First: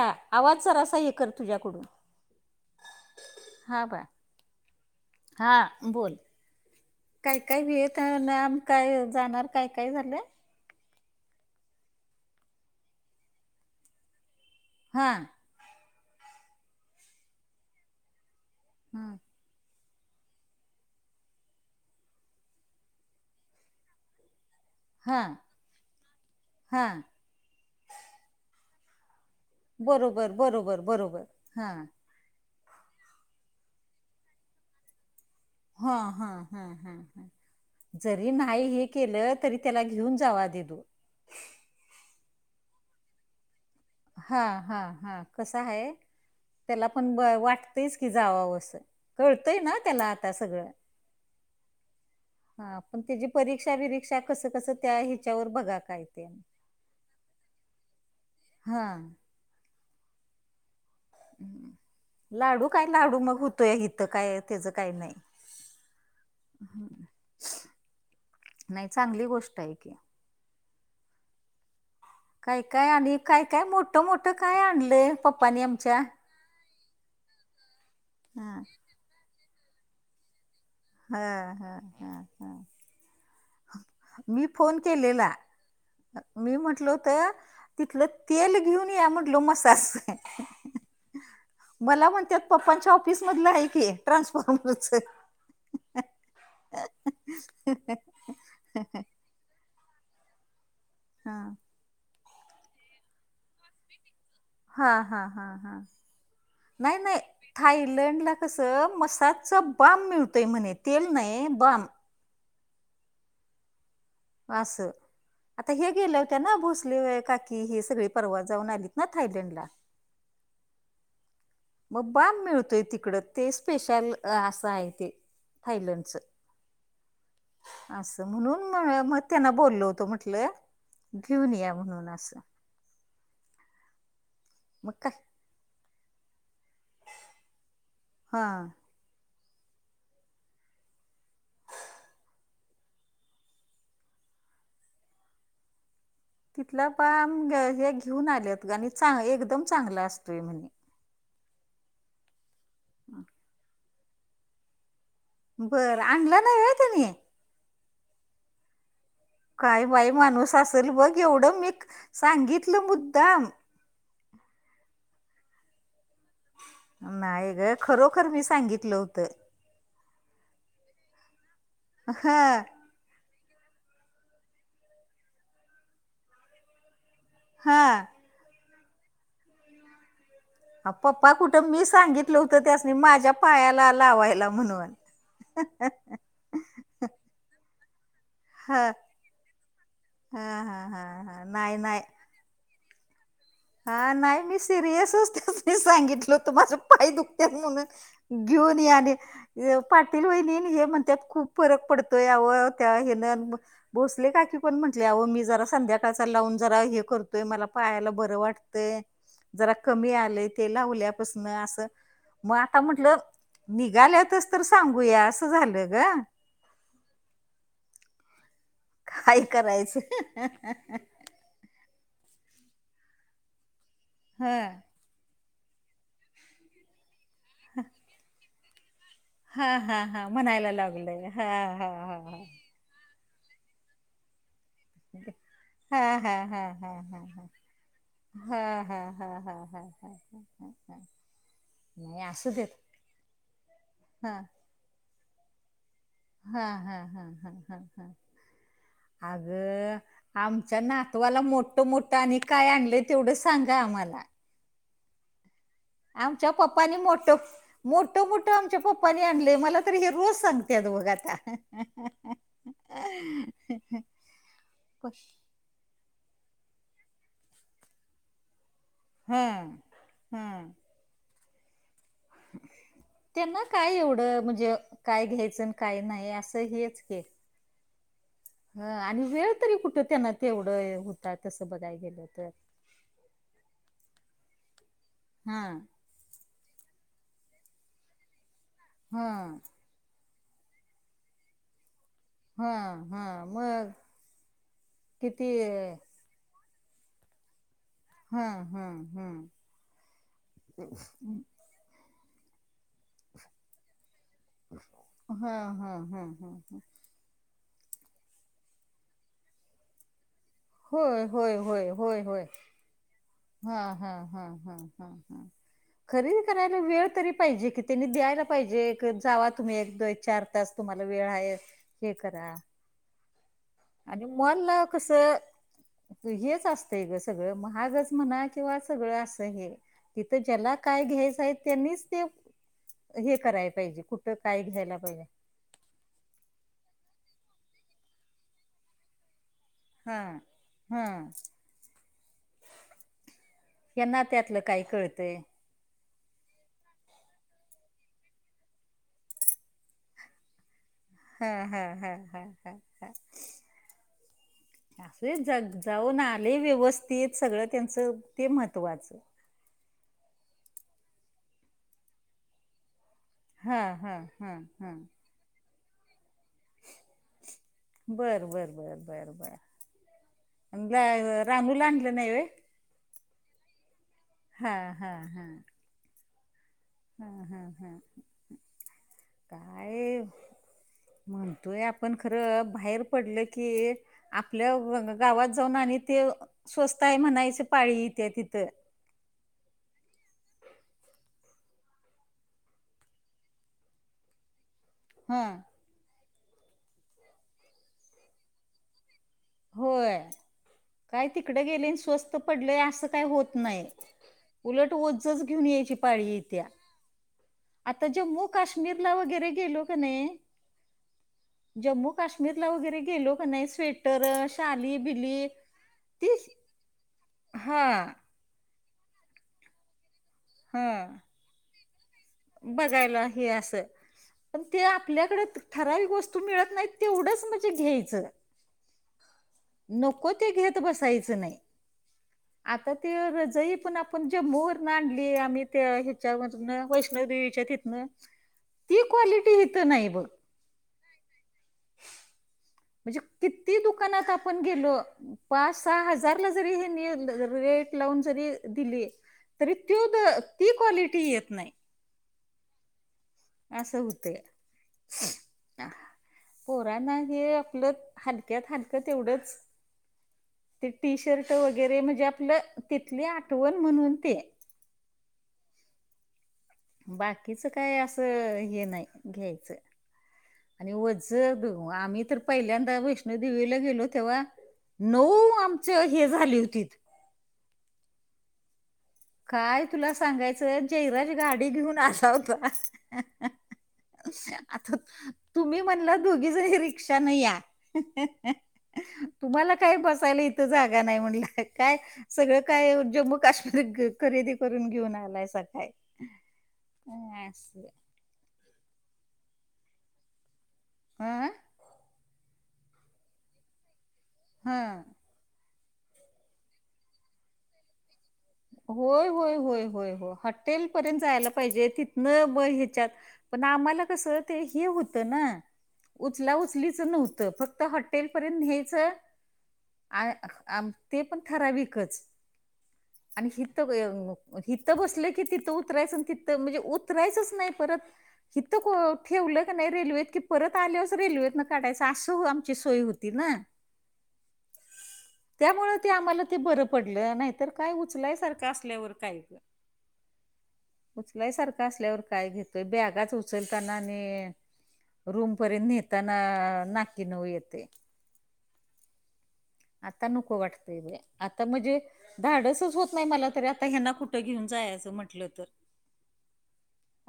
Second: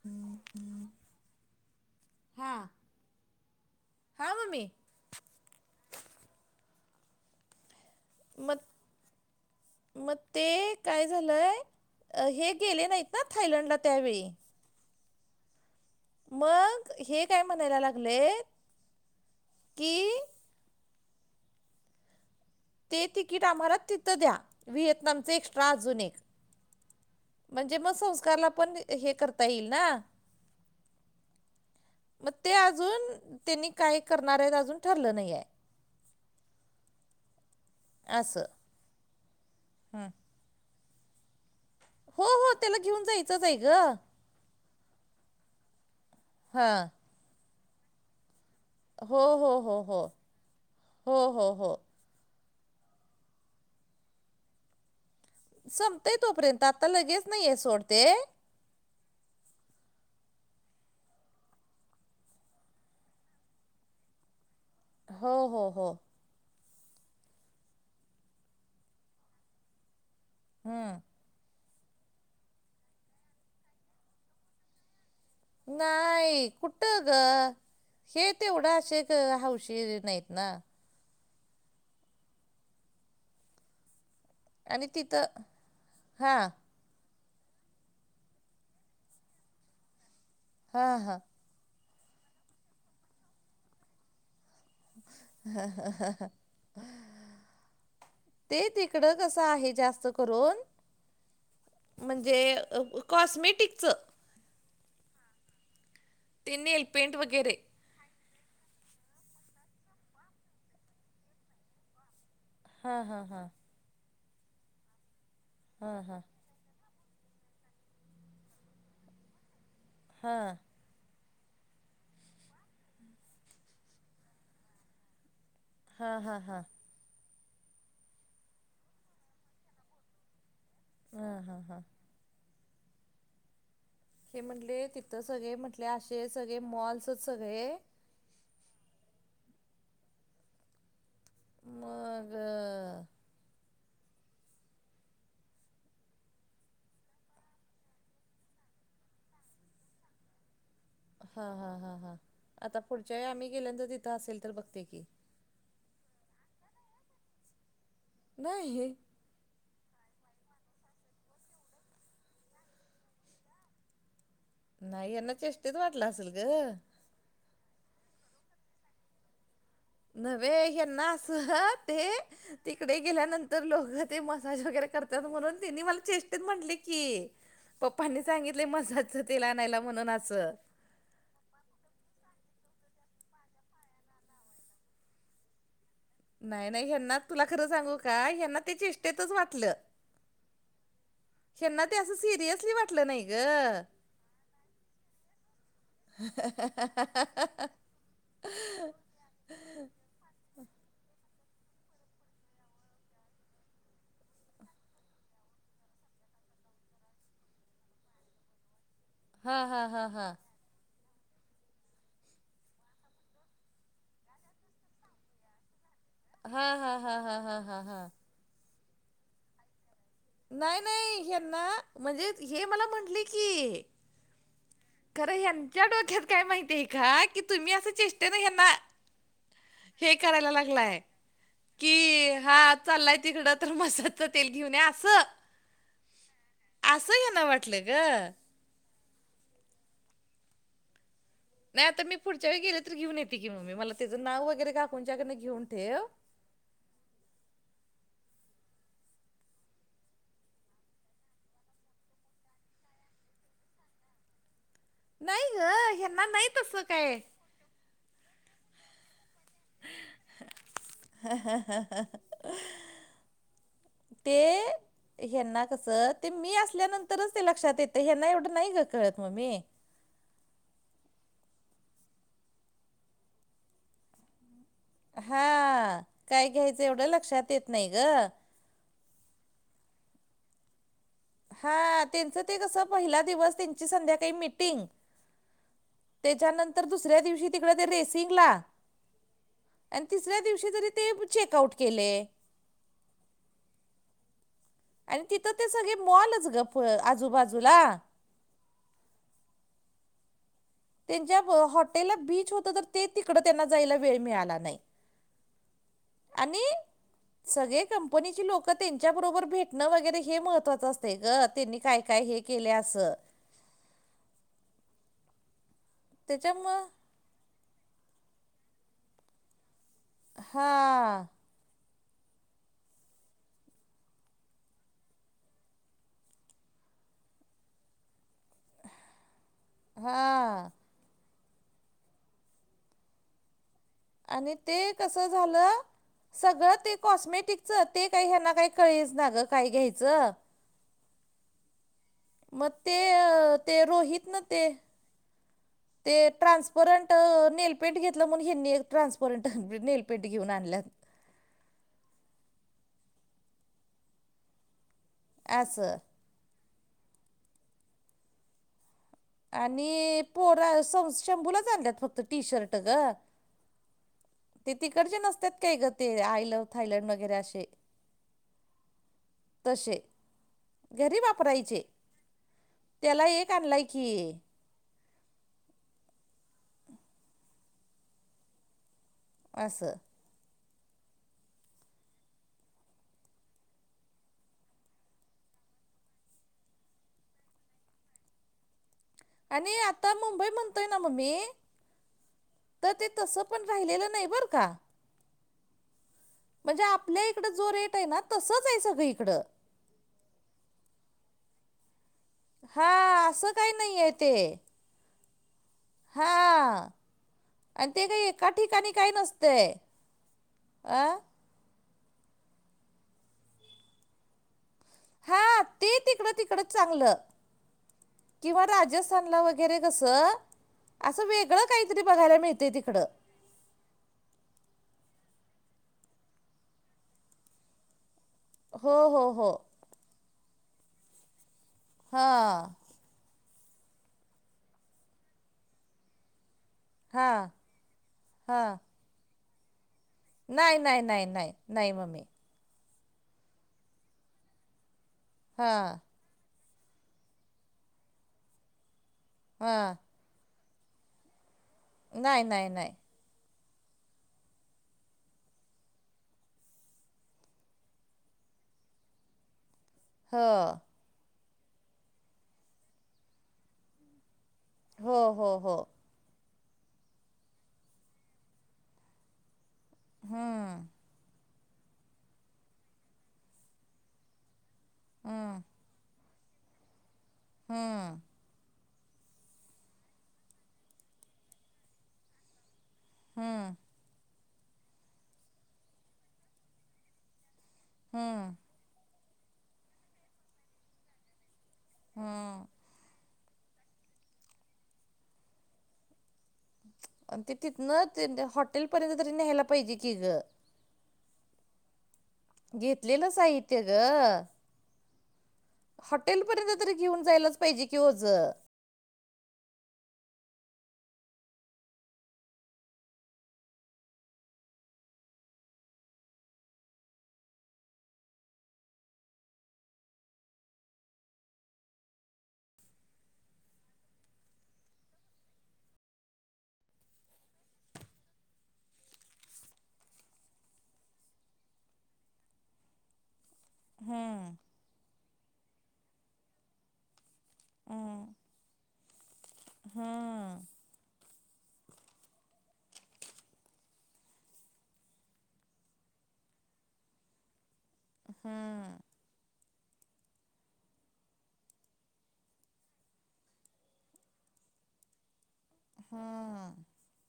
हा, आवाज जरासा हे कर तुझ्याकडून हा हा बा हा, मम्मी! हा, बोल! काय, काय भेत ना आम, मग काय जाणार काय, काय मग झालंय. ते काय झालंय, हे गेले नाहीत ना थायलंडला त्यावेळी हा! मग, हे काय म्हणायला लागलेत हम्म! की ते तिकीट आम्हाला तिथं द्या, [unintelligible] हा आमच एक्स्ट्रा अजून एक. हा म्हणजे, मग संस्कारला पण हे कर बरोबर, बरोबर, बरोबर हा! मग ते अजून, त्यांनी काही करणार आहेत. अजून ठरलं नाहीये. हा, हा, हा, ह जरी असं नाही हे केलं तरी त्याला हं. घेऊन जावा दिदू. हो, हो त्याला घेऊन जायचंच आहे ग! हा, हा, हा कस आहे, त्याला हां पण ब वाटतयचं की, जाववं असं हो हो कळतयं ना, हो हो त्याला आता सगळं. हो हो हो हा, पण त्याची परीक्षा बिरीक्षा कसं, कसं त्या हिच्यावर बघा काय संपतय ते तोपर्यंत आता लगेच नाहिये सोड ते हा! लाडू काय, लाडू मग होतो या इथं काय तेझं काही नाही. हो हो हो नाही चांगली गोष्ट आहे की! हम! काय, काय आणि काय, काय मोठं, मोठं काय आणलंयं. पप नाही.. कुठ ग हे हा, तेवढं अशे त हाऊशी नाहीत ना, हा, हा! मी फोन आणि केलेला, तिथं हां मी म्हंटल होत तिथलं तेल घेऊन या म्हटलो, मसाज हा, हा! मला म्हणत्यात पप्पांच्या ऑफिस मधलं आहे की, ट्रान्सफॉर्मर हा, हा, हा, हा. ते तिकडं कसं आहे. जास्त करून [unintelligible] म्हणजे कॉस्मेटिकचं. हा, हा, हा, हा, ते नेल नाही, पेंट नाही, वगैरे थाय लेंलंडला कसं मसाजचा बाम मिळतोय म्हणे, तेल नाही बाम. हा, हा, हा. असं, आता हे हां गेलं हां होत्यांना भोसले काकी. की हे सगळी परवा जाऊन आलीत ना थायलंड ला. हा. मग बाम मिळतोय तिकडं, ते स्पेशल असं हाय ते थायलंंडच. हां हां हां असं म्हणून म मग त्यांना बोललो होतो, म्हटलं घेऊन या म्हणून असं. हे म्हटले मग तिथं काय सगळे म्हटले, असे सगळे मॉल्सच सगळे, हां. मगऽ तिथला बाम हे घेऊन आलेत ग, आणी चांगला एकदम चांगला असतोय म्हणे. हा हा हा हा, आता पुढच्या वेळी आम्ही गेल्या जर तिथं असेल तर बघते की, बर, आनला नाही वय तुम्ही. नाही. काय बाई माणूस असल बघ, एवढं मी सांगितलं मुद्दाम नाही यांना चेष्टत वाटलं असल ग. नाही ग, खरोखर मी सांगितलं होतं. नव्हे ह्यंना असं ते हा. तिकडे गेल्यानंतर लोकं ते मसाज वगैरे करत्यात, म्हणून त्यांनी मला चेष्टेत म्हटले की, हा पप्पांनी सांगितलय मसाजाचं तेल आणायला म्हणून असं. पप्पा कुठं, मी सांगितलं होतं त्यासनी माझ्या पायाला लावायला म्हणून. हहह नाही नाही, हना तुला खरं सांगू का, ह्यांना हंना ह ते असं चेष्टेतच वाटलं, हा हा हा हा नाही ह्यंना ते असं सिरीयसली ऽ वाटलं नाही गं. हं नाही मी सिरियसचते सांगितलं हुतं माझं पाय दुखत्यात म्हणून. घेऊन या आणि पाटील वहिनी आणि हे म्हणत्यात खूप फरक पडतोय यावर त्या ह्यनं भोसले काकी पण म्हटल्या अहो मी जरा संध्याकाळचा लावून जरा हे करतोय, मला पायाला बरं वाटऽ तय, हा जरा हा हा कमी हा आलंय ते लावल्यापासनं असं. मग आता म्हटलं, निघाल्यातच तर सांगूया, असं झालं ग. हा हा हा हा हा हा हा. काय करायचं. नाही नाही यांना, म्हणजे हे मला म्हटले की, हा. खरं यांच्या डोक्यात काय माहिती आहे का, कि तुम्ही असं चेष्टे न यांना हा हा हा, म्हणायला लागलोय, हा हा की हा. हा चाललाय तिकडं तर मसाजच तेल घेऊन या. हा हा हा हा असं हा ह्यांना ह. वाटलं ग हा हा हा हा हा. नाही आता मी असू पुढच्या वेळी देत गेले तर घेऊन येते की मम्मी, मला त्याचं हा नाव वगैरे काकूनच्याकडनं घेऊन ठेव, हा हा हा हा, अगंऽ आमच्या नातवाला मोठ मोठं आणि काय आणलंय तेवढं सांगा आम्हाला. नाही गं. आमच्या पप्पानी मोटं मोटं मोटं आमच्या पप्पानी आणलय मला त हे रोज सांगते बघ आता. [inaudible] ते ह्यांना कस, ते मी असल्यानंतरच ते लक्षात येतय, हेंना एवढं नाही ग कळत मम्मी हम्म, हम्म. त्यांना काय एवढं म्हणजे काय घ्यायचं आणि हा, नाही काय असं घ्यायचं एवढं लक्षात येत नाही गं. हा आणि वेळ तरी कुठे त्यांना तेवढं हु हा, त्यांचं ते कस पहिला दिवस त्यांची संध्याकाळी मिटिंग. हम्म. तेच्यानंतर दुसऱ्या दिवशी तिकडे ते रेसिंग ला. हम्म. आणि तिसऱ्या दिवशी जरी ते चेकआउट केलय. हा, हा, मग? आणि किती तिथं ते सगळे मॉलच ग आजूबाजूला. हं, हं, हं. त्यांच्या हॉटेलला बीच होत, तर ते तिकडं त्यांना जायला वेळ मिळाला‌ हा, हा, हा, हा. सगळे कंपनीची लोक त्यांच्याबरोबर भेटणं वगैरे, हे महत् त्वाच असतय होय ग, होय त्यांनी होय काय, होय काय हे होय केलय असं. हा, हा, हा, हा, हा, हा. खरेदी करायला त्याच्यामुळं वेळ तरी पाहिजे की, त्यांनी द्यायला पाहिजे जावा तुम्ही एक चार तास तुम्हाला हा वेळ आहे हे करा. आणि मॉलला कस हेच असतंय ग सगळं महागच म्हणा किंवा सगळ अस हे, हा इथ ज्याला काय घ्यायचय, त्यांनीच ते हे कराय पाहिजे. कुठं आणि काय ते घ्यायला पाहिजे कसं झालं? सगळं ते कॉस्मेटिकच, ते काही हेंना काही कळेच ना ग काही घ्याय हा, हा. मग ते, ते यांना रोहितन त्यातलं ते काय कळतंय ते ट्रान्सपरंट नेलपेंट घेतलं म्हणून, ह्यांनी एक ट्रान्सपरंट नेलपेंट घेऊन आणल्यात. हा, हा, हा, हा. जग असं जाऊन आलेय, व्यवस्थित सगळं त्यांचं ते महत्त्वाचं. आणि पोरा स शंभूला चालल्यात फक्त टी शर्ट ग. हा, हा. हा ते हा तिकडचे नसतात काही ग, ते आयल थायलंड वगैरे अशे, बर बर बर बर बर तशे. रानूला आणलं नाही होय? त्याला एक आणलाय की. हा, हा, हा. हं, हं, हं. आस. म्हणतोय आपण खरं, बाहेर पडलं की आपल्या गावात जाऊन आणि ते स्वस्त आहे म्हणायचं पाळीथ येत्या तिथं. आणि आता मुंबई म्हणतोय ना मम्मे तर ते तसं पण राहिलेलं नाही बरं का? हा. म्हणजे आपल्या इकडं जो रेट आहे ना तसचं आहे, सगळ इकडं. होय, काय तिकडं गेली अन् स्वस्त पडलंय असं काही होत नाही, उलट ओझंच घेऊन यायची हा पाळी येत्या, आणि ते आता काही एका ठिकाणी काही जम्मू-काश्मीरला वगैरे नसतंय गेलो का नाही अ जम्मू काश्मीरला वगैरे गेलो का नाही स्वेटर, शाली, हा बिली ते तिकडं तीच तिकडं चांगलं हा किंवा राजस्थानला वगैरे कसं, हा असं वेगळं काहीतरी बघायला मिळते तिकडं. बघायला हे असं पण ते आपल्याकडे ठराविक वस्तू मिळत नाही, तेवढंच म्हणजे घ्यायचं. हो, हो, हो. नको ते घेत बसायचं नाही. हां, आता ते रजई पण आपण जम्मू वरणं आणली आम्ही त्या ह्याच्यावरनं वैष्णव हां देेवीच्या तिथनं, हां ती क्वालिटी हथं नाही बघ. नाही, नाही, नाही, नाही, नाही मम्मी म्हणजे किती दुकानात आपण गेलो पाच हां -सहा हज हजार जरी यांनी रेट लावून जरी दिली, तरी हां त्यो बघ ती क्वालिटी येत नाही. नाही, नाही, नाही. असं होतया पोराना हे आपलं, हलक्यात हलकं तेवढंच हो. ते टी शर्ट वगैरे म्हणजे आपलं, तिथली आठवण म्हणून ते हो, हो, हो. बाकीचं काय असं हे नाही घ्यायचं. आणि वोझ बघून, आम्ही तर पहिल्यांदा वैष्णोदेवीला गेलो तेव्हा नऊ आमचं हे झाली होतीत हम्म, काय तुला सांगायचं जयराज गाडी घेऊन आला होता ना हम्म, आता, तुम्ही म्हणलं दोघी जनी रिक्षानं या. हम्म, तुम्हाला काय बसायला इथं जागा नाही म्हटलं, काय सगळं हम्म. काय जम्मू काश्मीर खरेदी करून घेऊन आलायसा काय? अन् ते तिथनं ते हॉटेल पर्यंत तरी न्यायला पाहिजे की गं. अं, घेतलेलं साहित्य गं हं, हॉटेलपर्यंत तरी घेऊन जायलाच पाहिजे कि ओझं होय, होय, होय, होय हॉटेल पर्यंत जायला पाहिजे, तिथनं मं ह्याच्यात पण आम्हाला कसं ते हे होतं ना उचला- उचलीचं नव्हतं, फक्त हॉटेल पर्यंत न्यायचं आ अंमं ते पण ठराविकच. आणि हिथ अं, हिथं बसलं की तिथं उतरायचं अन् तिथं म्हणजे उतरायचंच नाही परत. इथं ठेवलं क नई की रेल्वेत, की परत आल्यावरच रेल्वेत न काढायं असं आमची सोय होत होती ना. हूं! त्यामुळ ते आम्हाला ते बरं पडलं नाही तर काय उचलाय सारखं अ सल्यावर काय. हं! उचलायसारखं असल्यावर काय घेतोय बॅगाच उचलतांना नी! रूमपर्यंत न्हेताना नाक्की नऊ येतेयं. हूं! आता नको वाटतय त्यां आता म्हणजे धाडसचं होत नाही मला तरी आता, ह्यांना कुठं घेऊन जायाच म्हंटलं तर. हा हा!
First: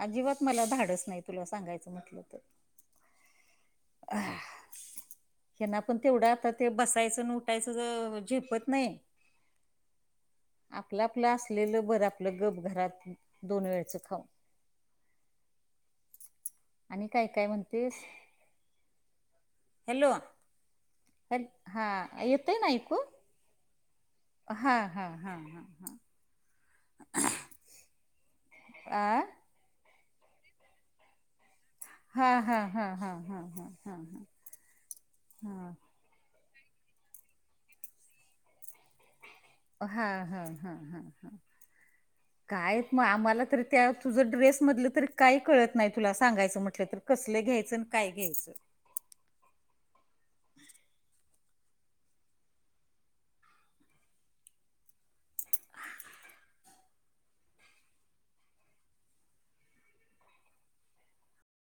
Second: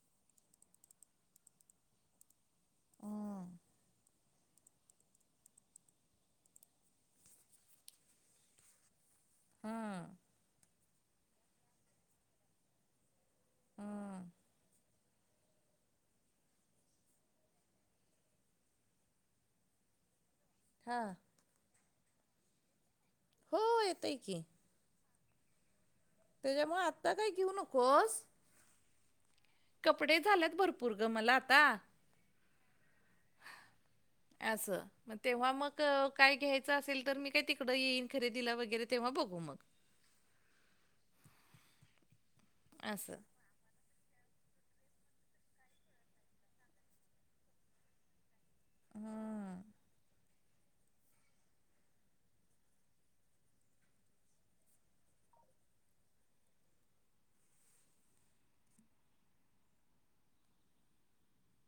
अजिबात मला धाडच नाही तुला सांगायचं म्हटलं त. हू! [inaudible] त्यांना पण तेवढ आता ते बसायचं नं उठायचं झेपत नही. हू! आपलं आपलं असलेलं बरं आपलं गप घरात दोन वेळचं खाऊन. हम्म. आणि काय काय म्हणतेस हॅलो! हा! हा येतय ना ऐकू? हो येतयं की. हा हा हा हा हा! त्याच्यामुळे आत्ता काय घेऊ नकोस. आ! कपडे झाल्यात भरपूर ग मला आता. हा हा हा हा हा हा हा हां! आसं मं तेव्हा मग! काय घ्यायचं असेल तर मी काय तिकडं येईन खरेदीला वगैरे तेव्हा बघू मग. हा हा हा ह ह काय मग असं आम्हाला तर! त्या तुझं ड्रेस मधलं तरी काही कळत नाही तुला, सांगायचं म्हटलं तर कसलं घ्यायचं, आणि काय घ्यायचं. हं!